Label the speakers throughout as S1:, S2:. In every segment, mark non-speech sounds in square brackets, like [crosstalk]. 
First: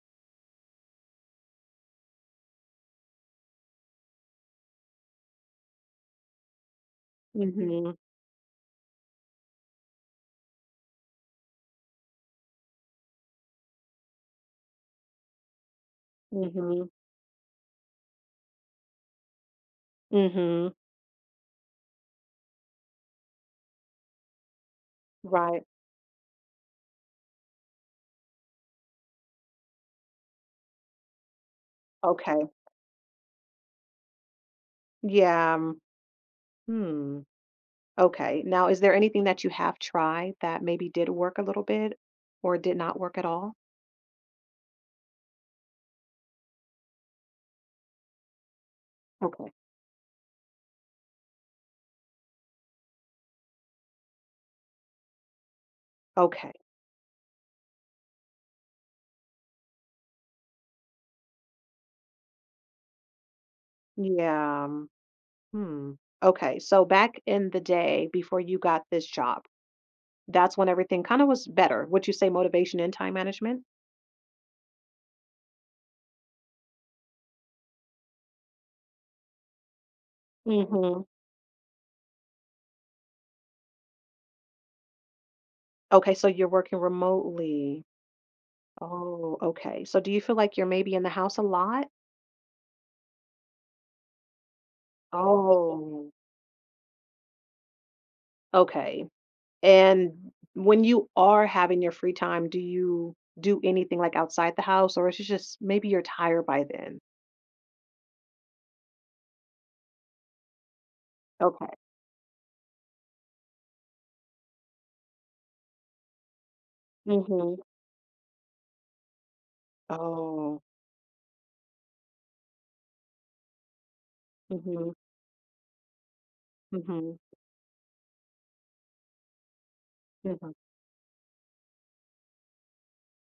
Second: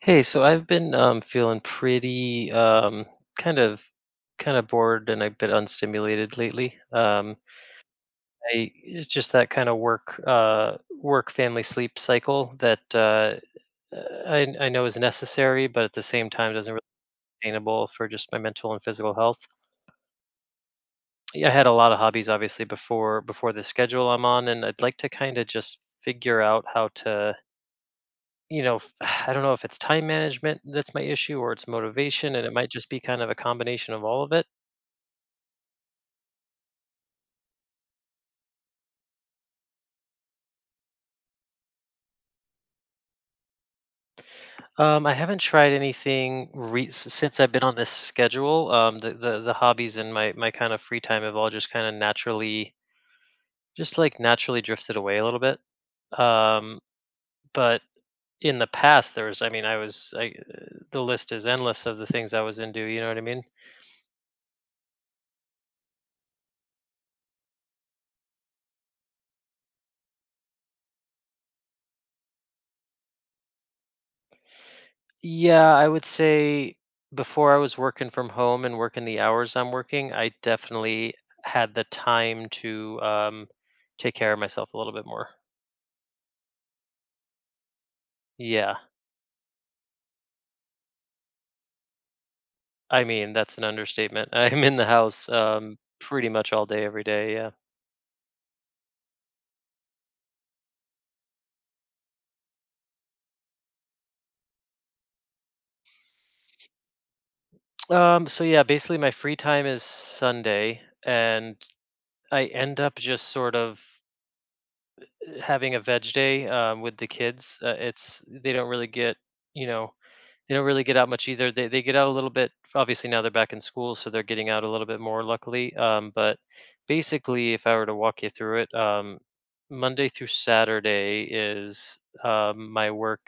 S1: Hey, so I've been feeling pretty kind of kind of bored and a bit unstimulated lately.
S2: Mhm,
S1: I it's just that kind of work work family sleep cycle that I know is necessary, but at the same time doesn't really
S2: mhm,
S1: sustainable for just my mental and physical health.
S2: mhm.
S1: Yeah, I had a lot of hobbies obviously before the schedule I'm on, and I'd like to kind of
S2: Right.
S1: just figure out how to. You know, f I don't know if it's time management that's my issue or it's motivation, and
S2: Okay.
S1: it might just be kind of a combination of all of it.
S2: Yeah, hmm, okay. Now, is there anything that you have tried that maybe did work a little bit or did not work at all?
S1: I haven't tried anything re s since I've been on this schedule. The
S2: Okay.
S1: hobbies and my kind of free time have all just kind of naturally just, like, naturally drifted away a little bit.
S2: Okay.
S1: Um, but in the past, there was I mean, I was I, uh the list is endless of the things I was into, you know what I mean?
S2: Yeah, hmm. Okay, so back in the day before you got this job, that's when everything kinda was better. Would you say motivation and time management?
S1: Yeah, I would say before I was working from home and working the hours I'm working, I
S2: Mhm.
S1: definitely had the time to take care of myself a little bit more.
S2: Okay, so you're working remotely.
S1: Yeah,
S2: Oh, okay. So do you feel like you're maybe in the house a lot?
S1: I mean that's an understatement. [laughs] I'm in the house
S2: Oh,
S1: pretty much all day every day. Yeah.
S2: okay. And when you are having your free time, do you do anything, like, outside the house, or is it just maybe you're tired by then?
S1: So yeah, basically my free time is Sunday, and
S2: Okay.
S1: I end up just sort of having a veg day with the
S2: Mhm.
S1: kids. It's they don't really get you know They
S2: Oh.
S1: don't really get out much either. They get out a little bit. Obviously now they're back in school, so they're getting out a little
S2: Mhm.
S1: bit more luckily. But
S2: Mhm.
S1: basically, if I were to walk you through it, Monday through
S2: Mhm.
S1: Saturday is um, my work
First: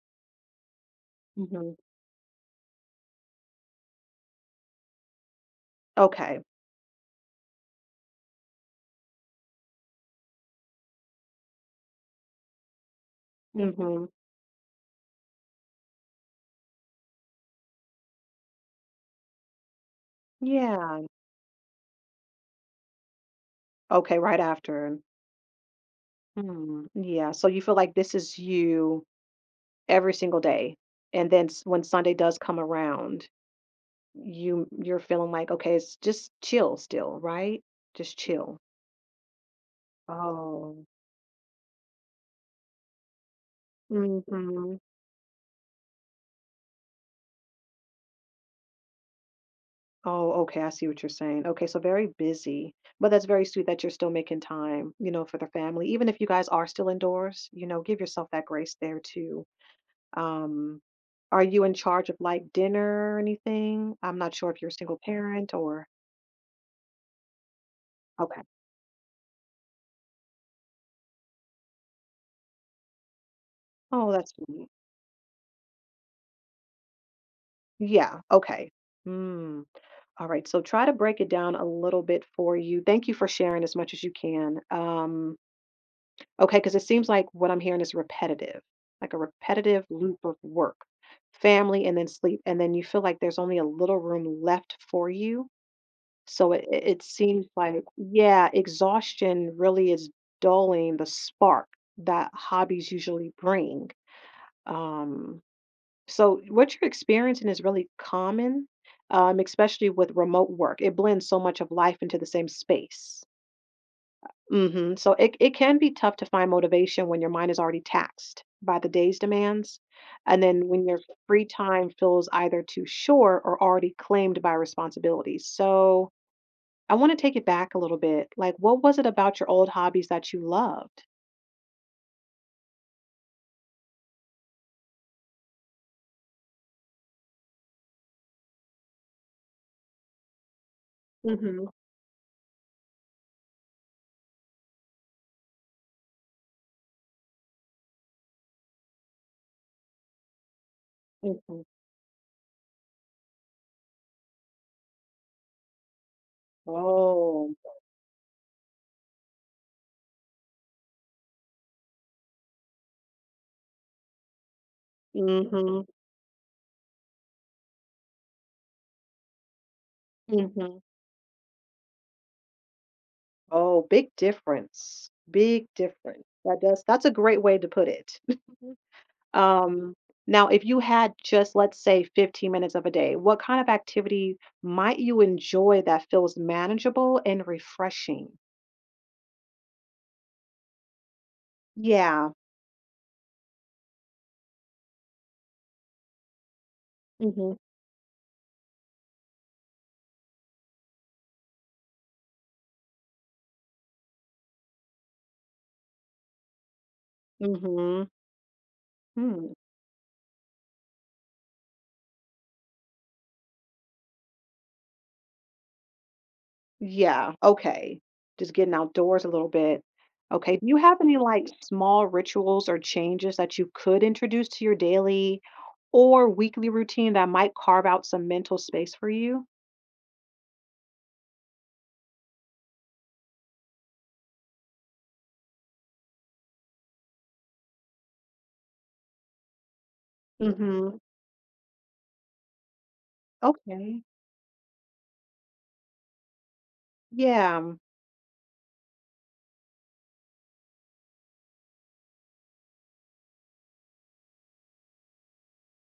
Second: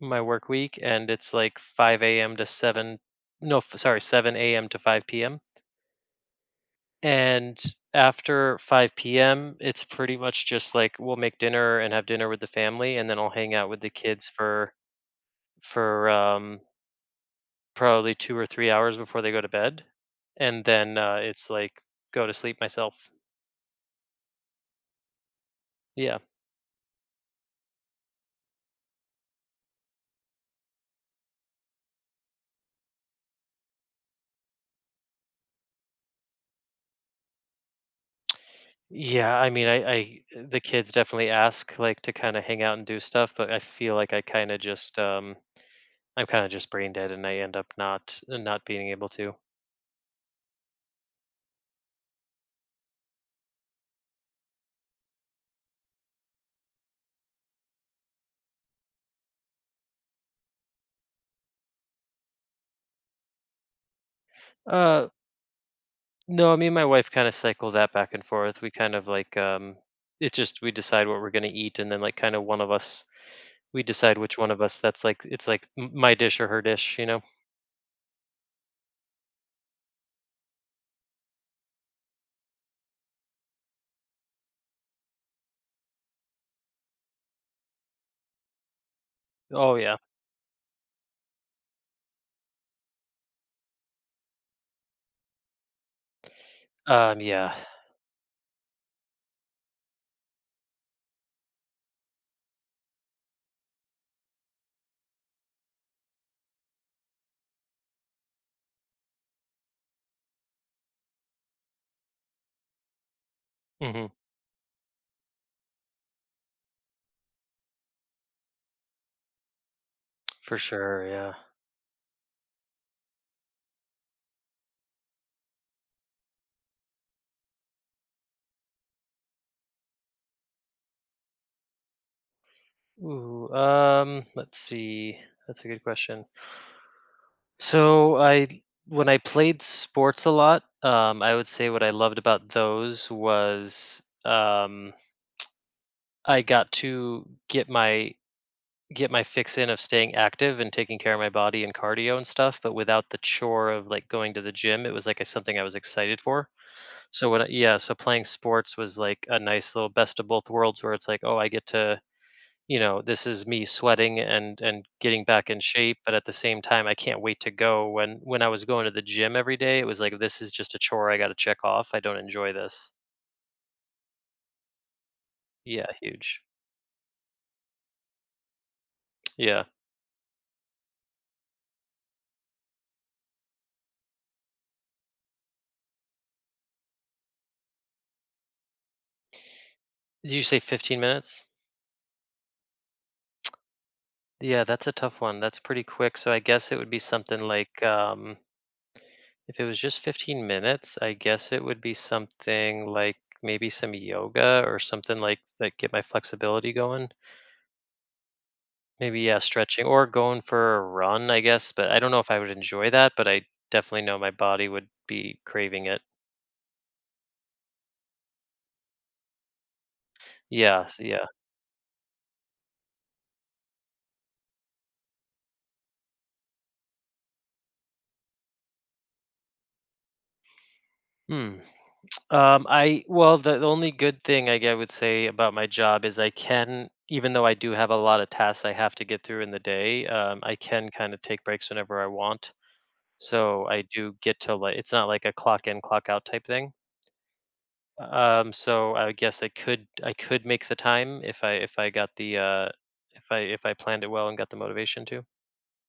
S1: my work week, and it's like
S2: Mhm.
S1: 5 a.m. to 7. No, sorry, 7 a.m. to 5 p.m.
S2: Okay.
S1: And after 5 p.m., it's pretty much just like we'll make dinner and have dinner with the family, and then I'll hang out with the
S2: Mhm.
S1: kids for for um probably 2 or 3 hours before they go to bed, and then,
S2: Yeah.
S1: it's like, go to sleep myself.
S2: Okay, right after.
S1: Yeah.
S2: Hmm, yeah, so you feel like this is you every single day, and then s when Sunday does come around, you're feeling like, "Okay, it's just chill still," right? Just chill.
S1: Yeah, I mean, I the
S2: Oh.
S1: kids definitely ask, like, to kinda hang out and do stuff, but I feel like I kinda
S2: Mhm.
S1: just. I'm kinda just brain dead and I end up not being able to.
S2: Oh, okay. I see what you're saying. Okay, so very busy, but that's very sweet that you're still making time, you know, for the family. Even if you guys are still indoors, you know, give yourself that grace there too. Um, are you in charge of like dinner or anything? I'm not sure if you're a single
S1: Uh,
S2: parent or
S1: no, me and my wife kinda cycle that back and
S2: okay.
S1: forth. We kind of like, it's just we decide what we're gonna eat and then, like, kinda one of us we
S2: Oh,
S1: decide
S2: that's
S1: which one of
S2: sweet.
S1: us that's like it's like m my dish or her dish, you know?
S2: Yeah, okay. Hmm. All right. So try to break it down a little bit for you. Thank you for sharing as much as you can. Okay, because it seems like what I'm hearing is repetitive, like a
S1: Oh,
S2: repetitive
S1: yeah.
S2: loop of work, family, and then sleep. And then you feel like there's only a little room left for you. So it
S1: Um,
S2: seems
S1: yeah.
S2: like, yeah, exhaustion really is dulling the spark that hobbies usually bring. Um, so what you're experiencing is really common, especially with remote work. It blends so much of life into the same space.
S1: Mhm.
S2: Mhm, so it can be tough to find motivation when your mind is already taxed by the day's demands, and
S1: For
S2: then when your
S1: sure, yeah.
S2: free time feels either too short or already claimed by responsibilities. So, I wanna take it back a little bit, like, what was it about your old hobbies that you loved?
S1: Ooh, let's see. That's a good question. So I when I played sports a lot, I would say
S2: Mhm,
S1: what I loved about those was I got to get my fix in of staying active and taking care of my body
S2: mhm.
S1: and cardio and stuff, but without the chore of like going to the gym. It was like something I was excited for. So what?
S2: Oh.
S1: Yeah, so playing sports was like a nice little best of both worlds, where it's like, oh, I get to, this is me sweating and getting back in
S2: Mhm,
S1: shape, but at the same time, I can't wait to go. When I was going to the gym every day, it was like this is just a
S2: mhm.
S1: chore I got to check off. I don't enjoy this.
S2: Oh, big difference, big
S1: Yeah,
S2: difference.
S1: huge.
S2: That's a great way to put it. [laughs]
S1: Yeah.
S2: Um, Now, if you had just, let's say, 15 minutes of a day, what kind of activity might you enjoy that feels manageable and refreshing?
S1: Did you say 15 minutes?
S2: Yeah.
S1: Yeah, that's a tough one. That's pretty quick. So I guess it would be something
S2: hmm
S1: like if it was just 15 minutes, I guess it would be something like maybe some yoga or something like get my flexibility going.
S2: hmm
S1: Maybe, yeah,
S2: Hmm.
S1: stretching or going for a run, I guess, but I don't know if I would enjoy that, but I definitely know my body would be craving it.
S2: Yeah. Okay. Just getting outdoors a little bit. Okay. Do you
S1: Yeah,
S2: have
S1: so
S2: any
S1: yeah.
S2: like small rituals or changes that you could introduce to your daily or weekly routine that might carve out some mental space for you?
S1: Hmm. I well, the only good thing I would say about my job is I can, even though I do have a lot of tasks I have to get through in the day, I can
S2: Hmm.
S1: kind of take breaks whenever I want. So I
S2: Okay.
S1: do get to like it's not like a clock in, clock out type thing.
S2: Yeah.
S1: So I guess I could make the time if I got the if I planned it well and got the motivation to.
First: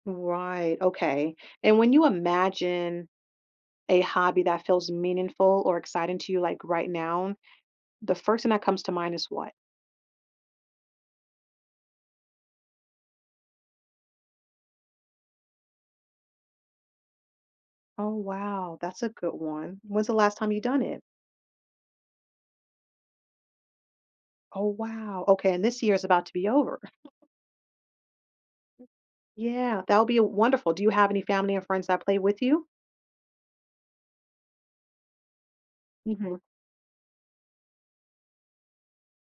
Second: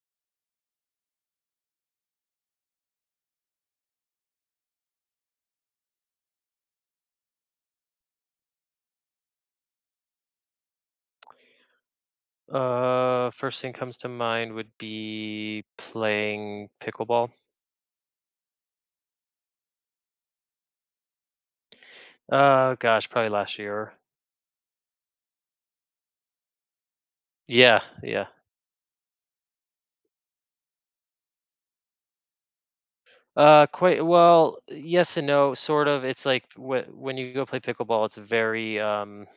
S2: Right. Okay. And when you imagine a hobby that feels meaningful or exciting to you, like right now, the first thing that comes to mind is what?
S1: First thing comes to mind would be playing pickleball.
S2: Oh, wow. That's a good one. When's the last time you done it?
S1: Gosh, probably last year.
S2: Oh, wow. Okay. And this year is about to be over.
S1: Yeah, yeah.
S2: Yeah. That would be wonderful. Do you have any family and friends that play with you?
S1: Quite well. Yes and no, sort of. It's
S2: Hmm.
S1: like when you go play pickleball, it's very um,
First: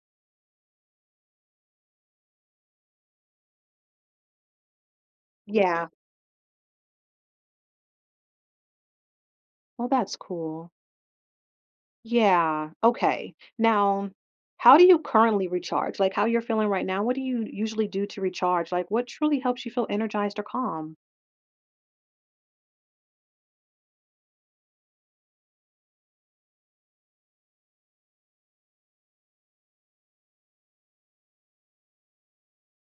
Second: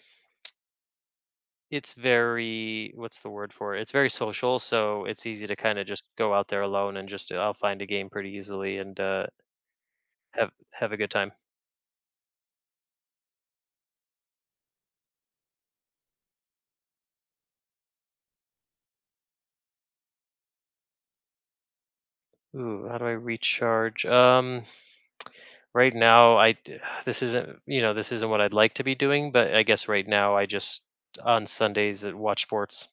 S1: it's very what's the word for it? It's very social, so it's easy to kind of
S2: Yeah.
S1: just go out there alone and just I'll find a game pretty easily and uh
S2: Well, that's
S1: Have
S2: cool.
S1: have a good time.
S2: Yeah. Okay. Now, how do you currently recharge? Like how you're feeling right now? What do you usually do to recharge? Like what truly helps you feel energized or calm?
S1: Ooh, how do I recharge? Right now, [sighs] this isn't this isn't what I'd like to be doing, but I guess right now I just on Sundays at watch sports.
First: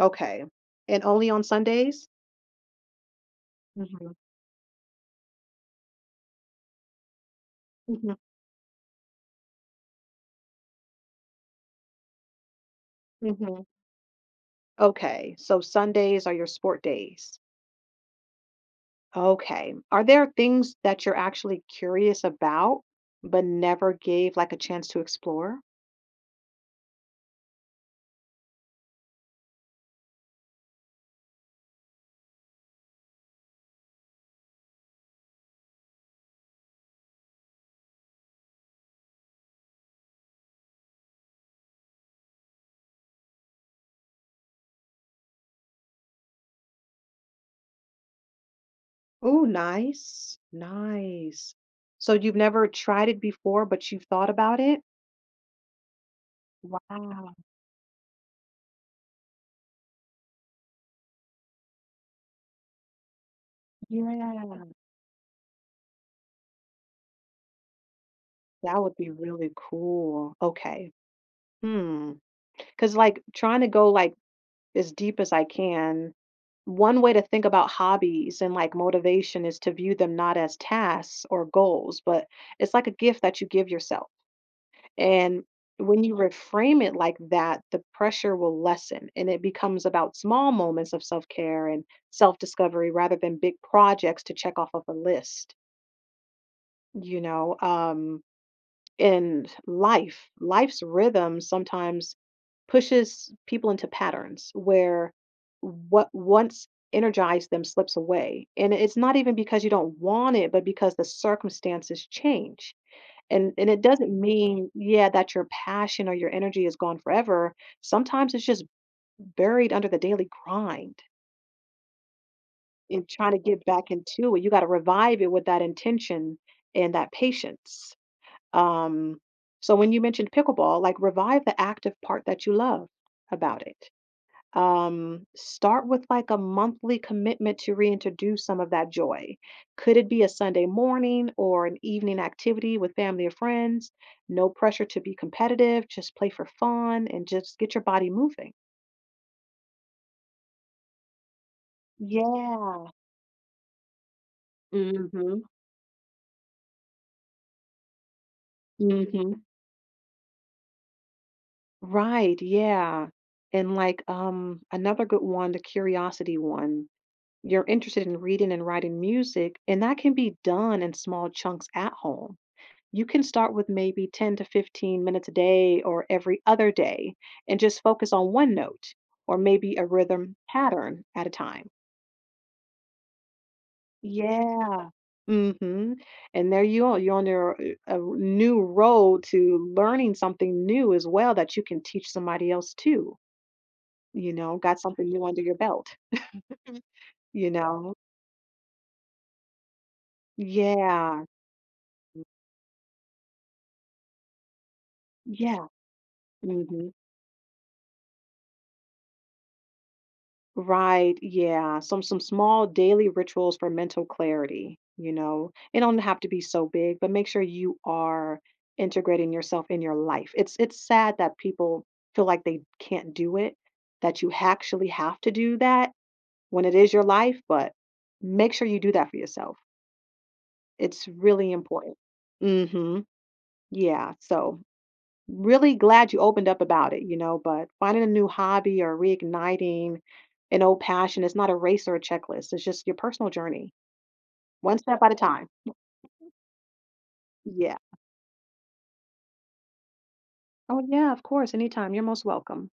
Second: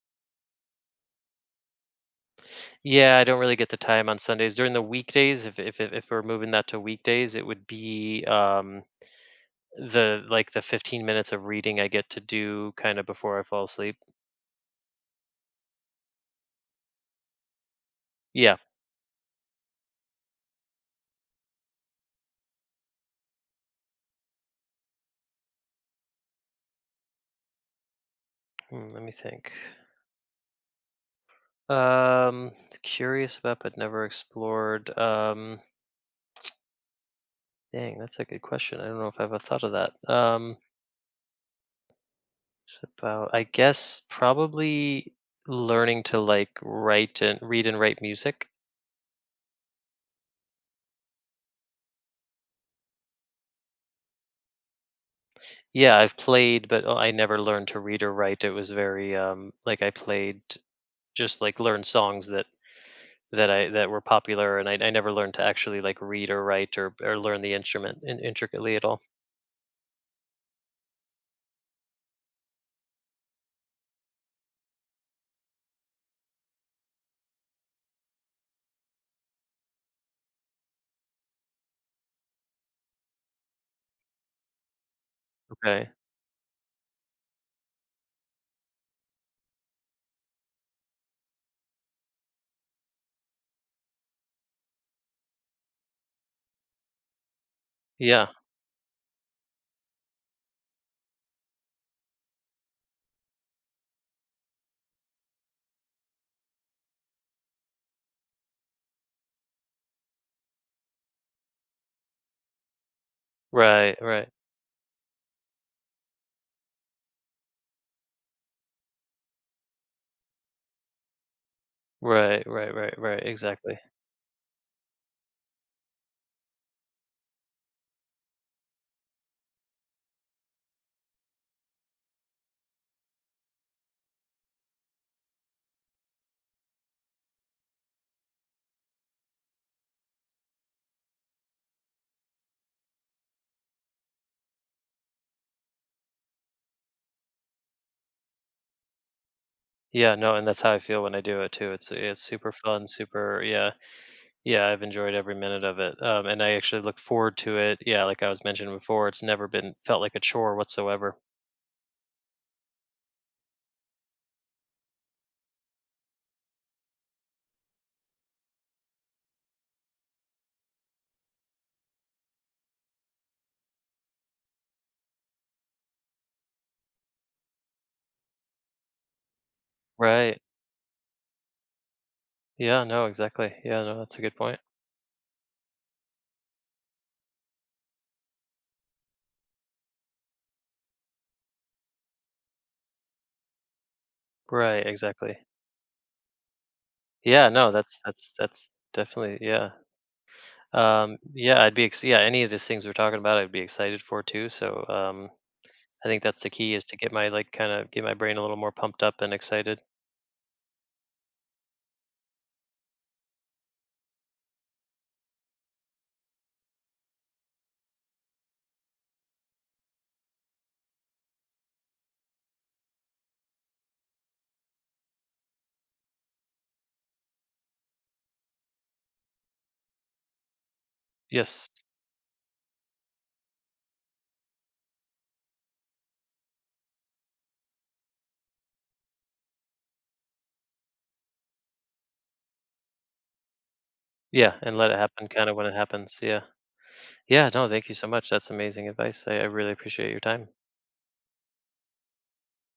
S2: Okay. And only on Sundays?
S1: Yeah, I don't really get the time
S2: Mhm,
S1: on Sundays during the weekdays. If we're moving that to weekdays, it would
S2: mhm,
S1: be the like the 15 minutes of reading I get to do kind of before I fall
S2: mhm.
S1: asleep.
S2: Okay, so Sundays are your sport days.
S1: Yeah.
S2: Okay. Are there things that you're actually curious about, but never gave, like, a chance to explore?
S1: Hmm, let me think. Um, curious about but never explored. Dang, that's a good question. I don't know if I ever thought of that. It's about, I guess, probably learning to like write and read and write music.
S2: Oh, nice, nice. So you've never tried it before, but you've thought about it?
S1: Yeah, I've played, but oh, I
S2: Wow,
S1: never learned to read or write. It was very like I played just like learned songs that were popular,
S2: yeah.
S1: and I never learned to actually like read or write or learn the instrument intricately
S2: That
S1: at
S2: would
S1: all.
S2: be really cool. Okay. Hmm. Because like, trying to go, like, as deep as I can. One way to think about hobbies and like motivation is to view them not as tasks or goals, but it's like a gift that you give yourself. And
S1: Okay.
S2: when you reframe it like that, the pressure will lessen and it becomes about small moments of self care and self discovery rather than big projects to check off of a list, you know?
S1: Yeah.
S2: In life, life's rhythm sometimes pushes people into patterns where what once energized them slips away. And it's not even because you don't want it, but because the circumstances change. And it
S1: Right.
S2: doesn't
S1: Right.
S2: mean, yeah, that your passion or your energy is gone forever. Sometimes it's just buried under the daily grind,
S1: Right. Right. Right.
S2: and
S1: Right.
S2: trying to get
S1: Exactly.
S2: back into it, you got to revive it with that intention and that patience. Um, so when you mentioned pickleball, like revive the active part that you love about it. Um, start with like a monthly commitment to reintroduce some of that joy. Could it be a Sunday morning or an evening activity with family or friends? No pressure to be competitive, just play for fun and just get your body moving.
S1: Yeah, no, and that's how I feel when I do it too. It's super
S2: Yeah.
S1: fun, super yeah, yeah. I've enjoyed every
S2: Mm-hmm.
S1: minute of it, and I actually look forward to it. Yeah, like I was mentioning before, it's
S2: Mm-hmm.
S1: never been felt like a chore whatsoever.
S2: Right. Yeah. And like another good one, the curiosity one. You're interested in reading and writing music, and that can be done in small chunks at home. You can start with maybe 10 to 15 minutes a day or every other day and just focus on one note or maybe a rhythm
S1: Right.
S2: pattern at a time.
S1: Yeah. No. Exactly. Yeah. No. That's a good point.
S2: Yeah. Mhm. And there you are. You're on your a new road to learning something new as well that you can teach somebody else too. You know, got
S1: Right.
S2: something new
S1: Exactly.
S2: under your belt. [laughs]
S1: Yeah.
S2: You
S1: No.
S2: know?
S1: That's definitely yeah.
S2: Yeah.
S1: Yeah. I'd be yeah. Any of these things we're talking about, I'd be excited for too. So
S2: Yeah.
S1: I think that's the key is
S2: Mhm.
S1: to get my like kind of get my brain a little more pumped up and excited.
S2: Right, yeah. Some small daily rituals for mental clarity, you know. It don't have to be so big, but make sure you are integrating yourself in your life. It's sad that people feel like they can't do it, that you actually have to do that when it is your life, but make sure you do that for yourself. It's really
S1: Yes.
S2: important. Mhm. Yeah. So really glad you opened up about it, you know, but finding a new hobby or reigniting an old passion is not a race or a checklist. It's just your personal journey,
S1: Yeah, and
S2: one
S1: let it
S2: step at a
S1: happen kind
S2: time.
S1: of when it happens. Yeah. Yeah, no,
S2: Yeah.
S1: thank you so much. That's amazing advice. I really appreciate your time.
S2: Oh, yeah, of course. Anytime. You're most welcome.